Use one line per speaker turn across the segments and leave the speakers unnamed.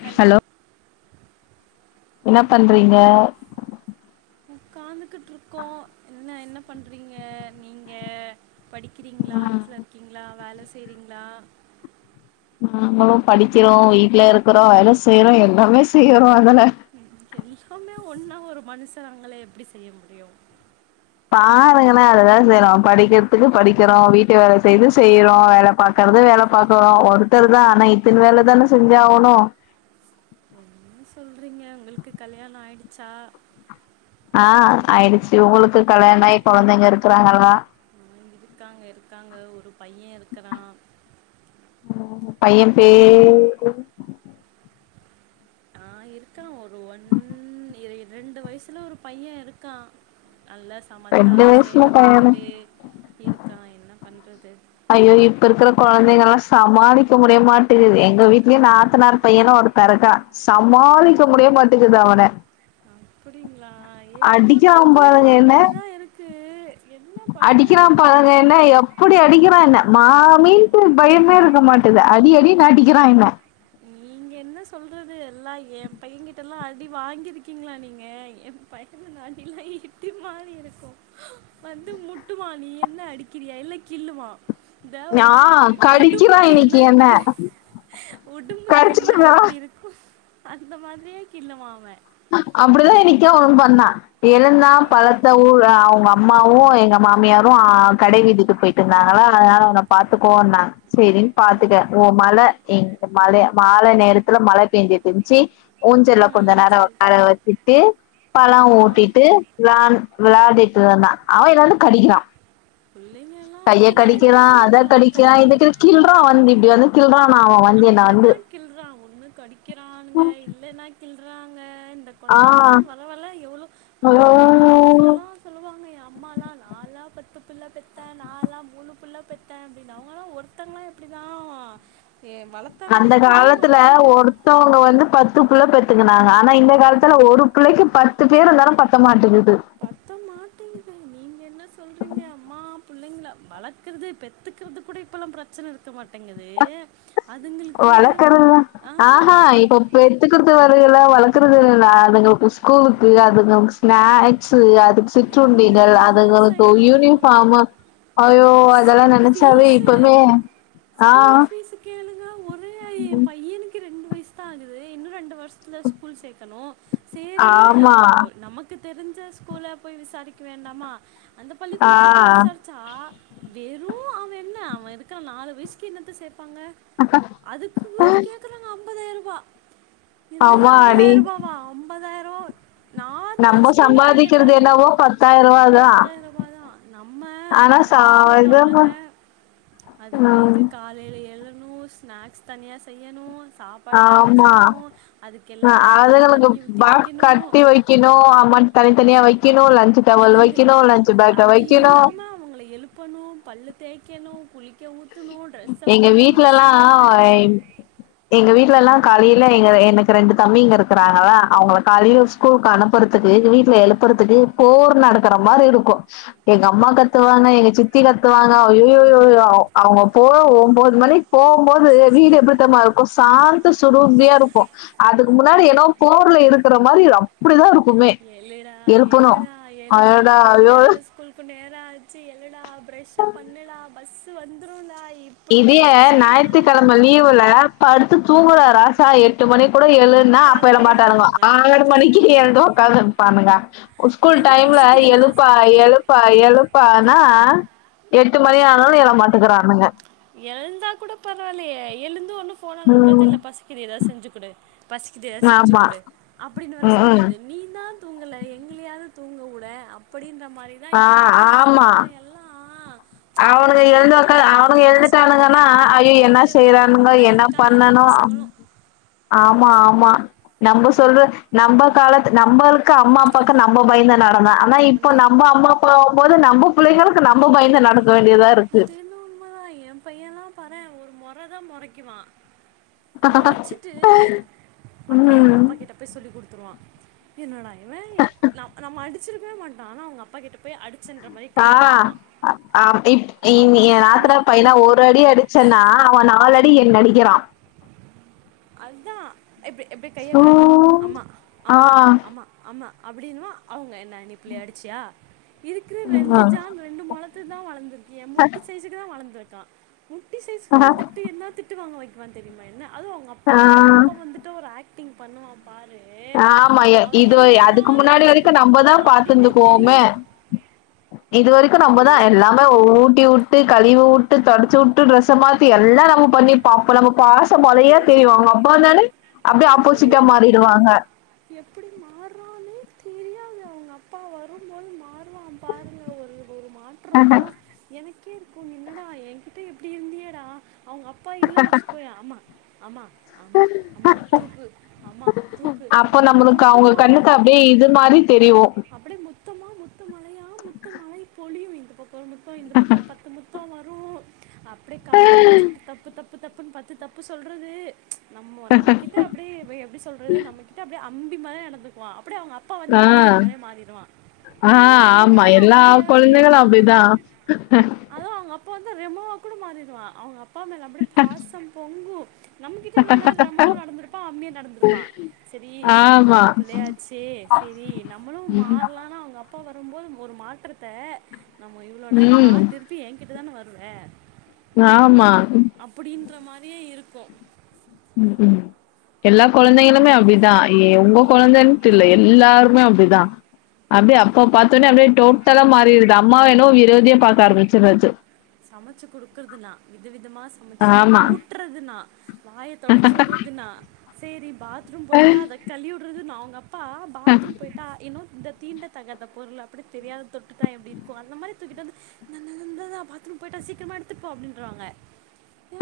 Hello
என்ன பண்றீங்க
உ க்காந்துகிட்டு இருக்கோம் என்ன என்ன பண்றீங்க நீங்க படிக்கிறீங்களா வீட்டுல இருக்கீங்களா வேல செய்ரிங்களா
நாங்களும் படிக்கிறோம் வீட்ல இருக்குறோம் வேலை செய்யறோம் எல்லாமே செய்றோம் அதல்ல
எப்பவுமே ஒன்னா ஒரு மனுஷன் நாங்களே எப்படி செய்ய முடியும்
நா படிக்கிறதுக்கு படிக்கிறோம் வீட்டு வேல செய்து செய்றோம் வேல பாக்கறது வேல பாக்குறோ ஒருத்தர் தா ஆனா இத்தின் வேல தான செஞ்சாவணு
என்ன சொல்றீங்க உங்களுக்கு கல்யாணொ ஆயிடுச்சா
ஆஹ் ஆயிடுச்சு உங்களுக்கு கல்யாணாயி கொழந்தைங்க இருக்குறாங்களா
ஆ இருக்காங்க இருக்காங்க ஒரு பையன் இருக்குறான்
பைய்யன் பேரு
ஆ இருக்கான் ஒரு வன் இரை ரெண்டு வயசுல ஒரு பையன் இருக்கான் நல்லா சமத்தா
ரெண்டு வயசுல
சேட்ட
பையனு
பண்ணிக்கிட்டு இரு கா என்ன பண்றது
ஐய்யோ இப்ப இருக்குற கொழந்தைங்கலா சமாளிக்க முடிய மாட்டிகுது எங்க வீட்லயு நாத்தனாறு பையனு ஒருத்த இருக்கான் சமாளிக்க முடிய மாட்டிகுது அவன
அப்புடிங்களா எ இப்போ இருக்க
அடிக்காம
புள்ளைங்களா அப்புடிதா இருக்
அடிக்கிறா பாருங்க
தெரியல
என்ன எப்புடி அடிக்கிறான் என்ன மா மீன்ட்டு பயமே இருக்க மாட்டிது அடி அடினு அடிக்கிறான் என்ன
நீங்க என்ன சொல்றது எல்லா என் பைய்யங் கிட்டலா அடி வாங்கிருக்கீங்ளா நீங்க என் பையன அடிலா இடி மாறி இருக்கு வந்து முட்டுமா நீ என்ன அடிக்கிறியா இல்ல கிள்ளுவா இந்த ஒரு மாரி
நான்
உடும்பு
கடிக்கிறான்
கில்லுன்ன
இன்னைக்கு என்ன
எப்டி உடும்பு
கடிச்சிட்டு
கிள்ளுனா
இருக்கான்
எப்டி இருக்கு அந்த மாதிரியே கிள்ளுவா அவ
அப்டிதா இன்னிக்கு அவன் பண்ணான் எழுந்தா பழத்த ஊர் அவுங்கம்மாவு எங்க மாமியாரு ஆ கடை வீதிக்கு போயிட்டிருந்தாங்களா அதனால அவன பாத்துக்கோ நா செரின் பாத்துக்க ஓ மல இங்க மழய மாலை நேரத்துல மழ பேயஞ்சுட்டிர்ன்ச்சி ஊஞ்சல்ல கொஞ்ச
ம்,
நேரோ
சரி
அழ வச்சிட்டு பழோ
ஆ
ஊட்டிட்டு விளான் விளாடீட்டிருந்தா அவ என்னவந்து கட்டிக்கிறான்
புள்ளைங்கல்லா அப்டிதா இருக்காங்க
அத
ஆ கைய
கடிக்கிறான் இதுக்கு கில்றான் வந்து இப்படி வந்து கில்றான் அவன் வந்து என்ன வந்து
அப்புடிதா கில்றான் ஒண்ணு கடிக்கிறானுங்க இல்லன்னா கில் இந்த குழந்தைங்கலா பரவால்ல எவ்வளோ அ அந்த
ஆ
காலத்துலல்லா சொல்லுவாங்க ஏன் அம்மாலாம் நாலா பத் புள்ள பெத்த நாலா மூணு புள்ள பெத்தே அப்டின்னு அவுங்கல்லா ஒருத்தங்களா எப்படிதா
அந்த காலத்துல ஒருத்தவங்க வந்து பத்து புள்ள பெத்துக்குனாங்க ஆனா இந்த காலத்துல ஒரு பிள்ளைக்கு பத்து பேர் இருந்தாலும் பத்த மாட்டேங்கு
பத்த மாட்டேங்குது நீங்க என்ன சொல்றீங்க அம்மா புள்ளைங்களா வளக்கறது பெத்துக்கிறது கூட இப்பல்லா பிரச்சன இருக்க மாட்
வளக்கறதுதா
ஆ
ஆஹா
அது
இப்ப பெத்துக்குறது வரல வளக்கற் [unintelligible] அதுங்களுக்கு ஸ்கூலுக்கு அதுங்கள்க்கு ஸ்நாக்ஸு சிட்ருண்டிடள்
என்னெல்லாம்
அதுங்களுக்கு
சைலண்ட்
யூனிஃபார்மு ஐயோ அதெல்லா நெனச்சாவே
ஃபீஸு
இப்பமே ஆஹ்
அ ஏன் பையனுக்கு ரெண் வயசுதா ஆகுது இன்னு ரெண்டு வருஷ் த்துல ஸ்கூல் சேக்கணு சேரின்னு
ஆமா
ஒரு நமக்கு தெரிஞ்ச ஸ்கூல போய் விசாரிக்க வேண்டாமா அந்த
ஆ
பள்ளிக்கூடத்துல போய் விசாரிச்சா வெறு அவெ என்ன அவன் இருக்கற நாலு வயசுக்கு என்னத்த சே பாங்க அதுக்கு கேக்குறாங்க அம் ம்பதாயிரூபா
அம்மாடி
ஐம்பதாயிரம் நார்மல் ஸ்கூல்ல போய் கேட்டாலு
என்னவோ பத்தாயிரூவாதா
பத்தாயிரூபாயா நம்ம
ஆனா
நம்ம
சா
வீட்டுல உள்ள
இது
ஆளுங்க
ம்
அதுங்களுக்கு காலையில எழு னு ஸ்நாக்ஸ் தனியா செய்யணு
ஆமா அ
பாட்டிலில்
அதுகளுக்கு
தண்ணி ஊற்றி
பாக்ஸ்
வைக்கணும்
கட்டி வைக்கணு அம தனித்தனியா வைக்
எழுந்து அது அது
வைக்கணு
இல்லாம அவங்கள எழுப்பணு பல் தேக்கனு குளிக்க ஊத்
எங்க வீட்லெல்லா
மாட்டணும்
எங் எங்க வீட்லெல்லா காலை ல எங்க எனக்கு ரெண்டு தம்பி இங்க இருக்கிறாங்களா அவங்க காலையில ஸ்கூல்க்கு அனுப்புறத்துக்கு வீட்டுல எழுப்புறத்துக்கு போர் நடக்கற மாரி இருக்கு எங்க அம்மா கத்துவாங்க எங்க சித்தி கத்துவாங்க அய்யய்யோ அவங்க போ ஒம்போது மணிக்கு போம்போது வீடு எப்படித்தெமா இருக்கு சாந்த சுரூபியா இருக்கு அதுக்கு முன்னாடி ஏனோ போர்ல இருக்கிற மாரி அப்டிதா இருக்
எழுடா எழுடா எழுடா
அடடா
எழுடா
ஐயோ
ஸ்கூல்க்கு நேரம் ஆச்சு எழுடா ஃப்ரெஷ்ஷப் பண்ணுடா பஸ் வந்துருன்டா
இதே நாயித்துக்கெழம லீவுல ப டுத்து தூங்குறா ராசா எட்டு மணிக் கூட எழுன்னா அப்பெழ
காலையில
மாட்டானுங்கோ
எழுந்துருவாங்க
ஆறு மணிக்கு எழுந்து ஒக்காந்து பானுங்க ஸ்கூல்
எழுந்து
டைம்ல
பசிக்குதுன்னு வேற
எழுப்பா
சொல்றது
எழுப்பா எழுப்பானா எட்டு மணி ஆனாலு எழ மாட்டுக்றானுங்க
எழுந்தா கூட பரவால்லையே எழுந்து ஒன்னு ஃபோன நோண்றது
ம்
இல்ல பசிக்குது எதா செஞ்சு குடு பசிக்குது எத செஞ்சு
ஆமா
குடு அப்படின்னு வேற
ம் ம்
சொல்றது நீன் தா தூங்கல எங்ளயாவது தூங்க வுடே அப்படிங்கா மாரிதா
ஆ
இருக்குது நெலமயெல்லா
அவனுக எழுந்தாக்க அவனுக எழு
சொல்றது நா என்ன கேக்கறது அப்படின் தா
என்ன
இருக்காங்க எல்லா
பண்ணனு
பசங்களு
ஆமா ஆமா நம்ப சொல்ற நம்ப காலத்து நம்பள்க்கு அம்மா அப்பாக்கு நம்ம பயந்த நா தானா ஆனா இப்போ
அது
நம்ப அம்மா அப்பா ஆகுபோது நம்போ புள்ளைகள்க்கு நம்போ பயந்து நட
அதென்னவோ உண்ம தா எ பையன்லா பா னா ஒரு மொற தா மொறைக்குவா மொறச்சிட்டு அப்டியே
ம்
அவங்கப்பா கிட்ட போய் சொல்லி் குடுத்துருவா என்னடா‌ இவ எ ந நம்ம அடி ச்சிருக்கவே மாட்டா ஆன அவங்க அப்பா கிட்ட போய் அடுச்சேன்ற மாரி கைய காட்டுவா
எ என் நாத்தனா பையனா ஒரு அடி அடிச்சேன்னா அவ நாலடி என்ன அடிக்கிறா
அதா இப்டி இப்டி கைய
ஓ
காட்டுவா அம்மா
ஆ
அம்மா அம்மா அம்மா அப்படின்னா அவுங்க என்ன நீ புள்ளய அடிச்சியா இருக்குற ரெண்டு
ம்.
ஜான் ரெண்டு முழத்துதா வளந்துருக்கு எ முட்டி சைசுக்கு தா வளர்ந்து நா முட்டி சைஸ்க்கு
ஆஹா.
வளந்துட்டு என்ன திட்டு வாங்க வை வா தெரிமா என்ன அதுவு அவங்க அப்பா
ஆ
அவங்க அப்பா வந்துட்டா ஒரு ஆக் க்டிங் பண்ணுவா
ஆமா எ இது அதுக்கு
என்னதான்
முன்னாடி வரைக்கு
நினச்சிக்கிட்டு
நம்பதா
இருக்கான் அப்படின்னே
பாத்துர்ந்திருப்போமே
தெரியல
இது வரைக்கும் நம்மதா
புரியவே மா
எல்லாமே ஊட்டி ஊட்டு கழிவு உட் தொடச்சி வுட்டு ட்ரஸமாத்தி எல்லாம் நம் பண்ணிருப்போ அப்ப நம்ம பாஸ் மொதையே
அப்படியே மா
தெரிவா அவங்கப்பா வந்தாலே அப்டியே ஆப்போசிட்டா
மாறிடுவான்
மாறிடுவாங்க
எப்படி மாறுறான்னே தெரியாது அவ்ங்க அப்பா வரும்போது மா றுவா பாருங்க ஒரு ஒரு மாற்றோ எனக்கேருக்கு என்னடா எங்கிட் ப இப்டி இருந்தியேடா அவங்க அப்பா இல்லன் வச்சுக்கோயே ஆமா ஆமா ஆமா அம்மா தூக்கு அம்மா தூக்கு
அப்ப
அம்மா
நம்மளுக்கு அவங்க
தூக்குனுவா
கண்ணுக்கு அப்டியே இது மாரி தெரியும்.
அப்படி முத்தமா முத்த மழையா முத்த மழை பொழி ஒரு முத்தோ இந்த பக்கோ ஒரு பத்து முத்தோ அப்டே காத புடுச்சிக்கிட்டு தப்பு தப் பு தப்புன் பத்து தப்பு சொல்றது நம்ம நம்மகிட்ட அப்டியே எப்டி சொல்றது நம்ம கி அம்பி மாரி நடந்துக்குவா அப்டே அவுங்க அப்பா வந்து
ஆ
அன்னியன் மாரி மாறிடுவா
ஆ
ஏடா இவ்ளோ
ஆமா
நேர
எல்லா
அம்பியா இருந்தியேடா
கொழந்தைகளும் அப்டிதான்.
அது அவங்க அப் பா வந்தா ரெமோவா கூட மாறிருவா அவங்க அ ப்பா மேல அப்டே பாசம் பொங்கு நம்மகிட்ட இவ்ளோ நேர ரெமோவா நடந்திருப்பா அம்பியா நடந்திருப்பா ரி நம்ம
ஆமா.
பிள்ளையாச்சே செரி நம்மளு மாறலானா அவங்க அப் பா வரம்போது ஒரு மாற்றத்த நம்ம இவ்ளோ நேர வா
ம்
திருப்பி எங்கிட் டதான வருவ
ஆமா
ற மாரியே இருக்கு
ம் ம் எல்லா கொழந்தைகளுமே அப்டிதா ஏ உங்க ந்தைன்ட்டில்ல எல்லாருமே அப்டிதா அப்டியே அப்பா பாத்தோன்னே அப்டியே டோட்டலா மாறிருது அம்மாவ என்னவோ விரோதியா பாக்க ஆரம்பிச்சர்றது
சமச்சு குடுக்கறது நா வித வித மா சமச்சு
ஆமா
ஊட்றது நா வாய தொடச்சு வுட்றது நா சேரி பாத்ரூம் போயிட்டா அத கழிவுட்றது நா அப்பா பாத்ரூம் போய்ட்டா இன்னு இந்த தீண்ட தகாத பொருள் அப்படி தெரியாத தொட்டுட்டா எப்டிருக்கு அந்த மாரி தூக்கிட்டு வந்து இந்தா ந்தா ந்தா ந்தா பா த்ரூம் போயிட்டா சீக்கிரமா எடுத்துட் போ அப்டின்ருவாங்க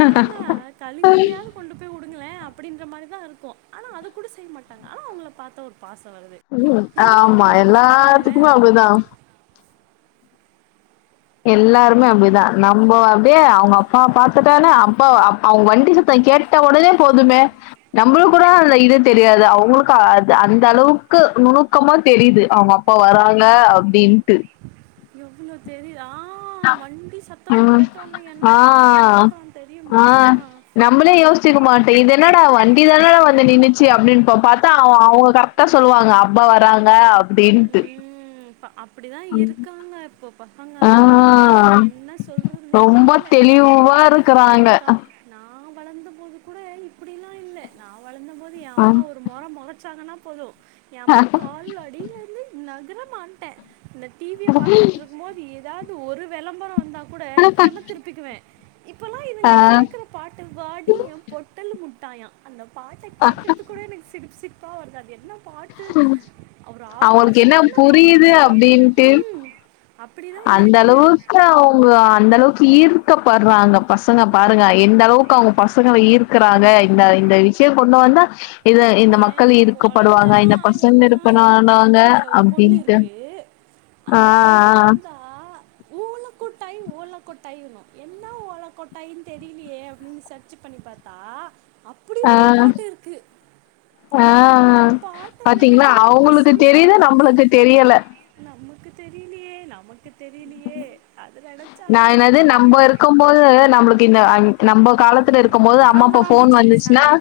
ஏனா கழிதலையாது கொண்டு போய் உடுங் களே அப்படின்ற மாரிதா இருக்கு ஆனா அத கூட செய் மாட்டாங்க ஆனா அவங்கள பாத்தா ஒரு பாசம் வருது
ம்
எல்லாம்
ஆமா
நான் தானே செஞ்சு
எல்லாத்துக்குமே
விடுறேன்
அப்டிதா எல்லாருமே அப்பிடிதா நம்ப அப்டியே அவங்க அப்பா பாத்துட்டானா அப்பா அவங்க வண்டி சத்த கேட்ட உடனே போதுமே நம்மளு கூட அந்த இது தெரியாது அவுங்களுக்கு அ அந்த அளவுக்கு நுணுக்கமா தெரிது அவுங்கப்பா வராங்க அப்டின்ட்டு
எவ்ளோ தெரி
ம்
கேட்டோன்னே என்ன
ஆ
ஓட்ட ஓடுறான்
ஆ
தெரியுமா
நம்மளே யோசிச்சுக்க மாட்டே இது என்னடா வ வண்டிதானடா வந்து நின்னுச்சு அப்டின்னு பாப் பாத்தா அவ அவங்க கரெக்டா சொல்லுவாங்க அப்பா வராங்க அப்டின்ட்டு
அப் படிதா இருக்காங்க இப்போ
ஆ
பசங்கல்லா என்ன சொல்றதுனே
ரொம்ப
தெரில
தெளிவா
ஏ
இருக்கறாங்க
ஏங்கா நா நா வளந்த போது கூட இப்பிடிலா இல்ல வளர்ந்தபோது எ
அ
அம்மா ஒரு மொற மொறச்சாங்கனா புழு ஏ அம்மா கால்ல அடியில நகரமாட்டே இந்த டிவிய பாத்துகிட்டு இருக்கும் போது ஏதா ஒரு விளம்பரொ வந்தா கூட கண்ண திருப்பிக்குவே இப்பல்லா இவங்க கேக்குற பாட்டு வாடி ஏ பொட்டல் முட் முட்டாயா அந்த பாட்ட கேக்கறதுக் கூட எனக்கு சிரிப் சிரிப் பா வருது அது என்ன பாட்டு அப்புறோ ஆ
அவங்களுக்கு என்ன
மோசமான பாட்டா
புரியுது
மாரி வருது
அப்டின்ட்டு
ம் அப்படி தான்
அந்த
இருக்குது
அளவுக்கு அவுங்க அந்த அளவுக்கு ஈர் இருக்கப்படுறாங்க பசங்க பாருங்க எந்த அளவுக்கு அவங்க பசங்கள ஈர்க்குறாங்க இந்த இந்த விஷய கொண்டு வந்தா இது இந்த மக்கள்
என்
ஈர் க்கப்படுவாங்க இந்த
குழந்தலாம்
பசங்க
என்ன
இரு பண்ண ஆனாங்க
பக்கத்து வீட்டில் ஒரு பொண்ணு
அப்டின்ட்டு
இருக்குது அந்த பொண்ணு வந்தா ஊலு கொட்டாய் ஓல கொட்டாய்ன்வா என்ன ஓல கொட்டாயு தெரியலையே அப்டின்னு சர்ச் பண்ணி பாத்தா
ஆ
அப்டின்னு
ஆ
ஒரு பாட்டு இருக்கு
ஆ
அந்த பாட்ட நெனைக்க நெனைக்க
தெரீது நம்புளுக்கு தெரியல
நமக்கு தெரிலியே நமக்கு தெரி
நா என்னாது
போ
நம்போ இருக்கும் போது நம்ளுக் இந்த அ நம்போ காலத்துல இருக்கும் போது அம்மா
வராம்
அப்பா
வராம்
ஃபோன்
பூச்சாண்டி சாங்கு
வந்துச்சுனாஹ்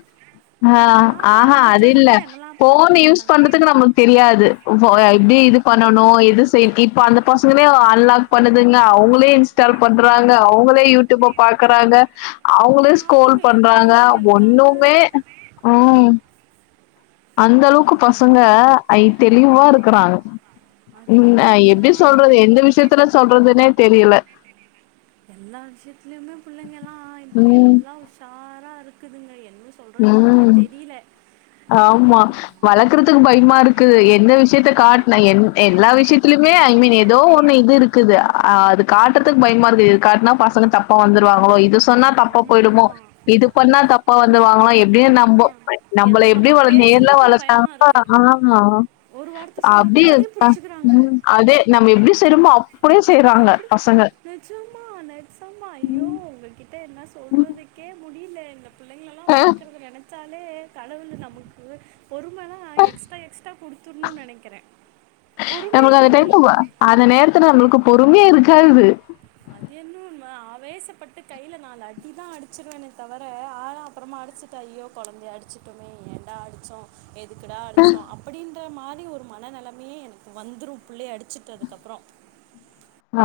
ஆஹ்
வராம்
ஆஹா
வராம்
அது
பூச்சாண்டி
இல்ல
தான் என்னெல்லாம்
ஃபோன்
பார்த்து
யூஸ்
வளர்த்தாங்க
பண்றுதுக்கு நம்ளுக் தெரியாது ஃபோ
தெரியாது
எப்டீ இது பண்ணணூ எது செய் இப் அந்த பசங்களேவா அன்லாக் பண்ணுதுங்க அவுங்க லே இன்ஸ்டால் பண்றாங்க அவுங்களே யூ ட்யூப பாக்குறாங்க அவுங்களே ஸ்கோல்
பாருங்க
பண்றாங்க
எப்படிலாம் இருக்காங்க
ஒண்ணுமே உம் அந்த அளவுக்கு பசங்க ஐ தெளிவா இருக்குறாங்க
அது
ம்
என்னமோ
எப்டி
உண்மதா
சொல்றது
நீங்கெ
எந்த
சொல்றது
விஷயத்துல சொல்றதுன்னே தெரியல.
எல்லா விஷயத்திலுயும புள்ளெங்கெல்லா இப்ப
ம்,
எல்லா உஷாரா இரு க்குதுங்க எல்
ம் ஆமா வளக்குறதுக் பயிம்மாருக்கு எந்த விஷியத்த காட்ன என் எல்லா விஷியித்திலுமே ஐ மீன் எதோ ஒண்ணு இது இருக்குது அது காட்றதுக்கு பயிம்மார்க்கு இது காட்னா பசங்க தப்பா வந்துருவாங்ளோ இதுஸ் சொன்னா தப்பா
ஆமாம்
பொயிடுமோ
ஆமாம்
இது பண்ணா தப்பாவத் துருவாங்கலா எப்டீ
ஆ
நம்போ நம்பள
எதை
எப்டீ
நம்ம
வளந்
பேசுறது
என்னா
கூட பயமா இருக்கு
[unintelligible] ஆமா
ஒரு வார்த்தை சொன்னா
அப்டீ
கூட அதே புடிச்சுக்கிறாங்க
ம் அதே நம்ம எப்டி செய்ரமோ அப்
அப்டி நெஜமா நெஜமா ஐயோ உங்ககிட் ட என்னா சொல்றதுக்கே முடீ லேன்னா புள்ளைங்லலா
அ
வளக்கறது எனக் ச்சாலே கடவுலு நமுக்கூ பொறும தா எக்ஸ்ட்டா எக்ஸ்ட்டா குடுத்துர்ணு நெனக்கிறெபொறுமைய குடுக்குணு
பொறும்யா இருக்காது
அது என்னு உன்மதா ஆவேசப்பட்டு கைல நாலடிதா அடிச்சிருவேன்னே தவர ஆலா அப்பறமா அடிசிட்ட ஐயோ கொழந்தய அடிச்சிட்டோமே ஏன்டா அடிச்சோ ஏ துக்குடா அடிச்சோ அப்படின் ன்ற மாரி ஒரு மனநெலமயே எனக்கு வந்துரு புள்ளய அடிச்சட்டுதுக்கப்பறோ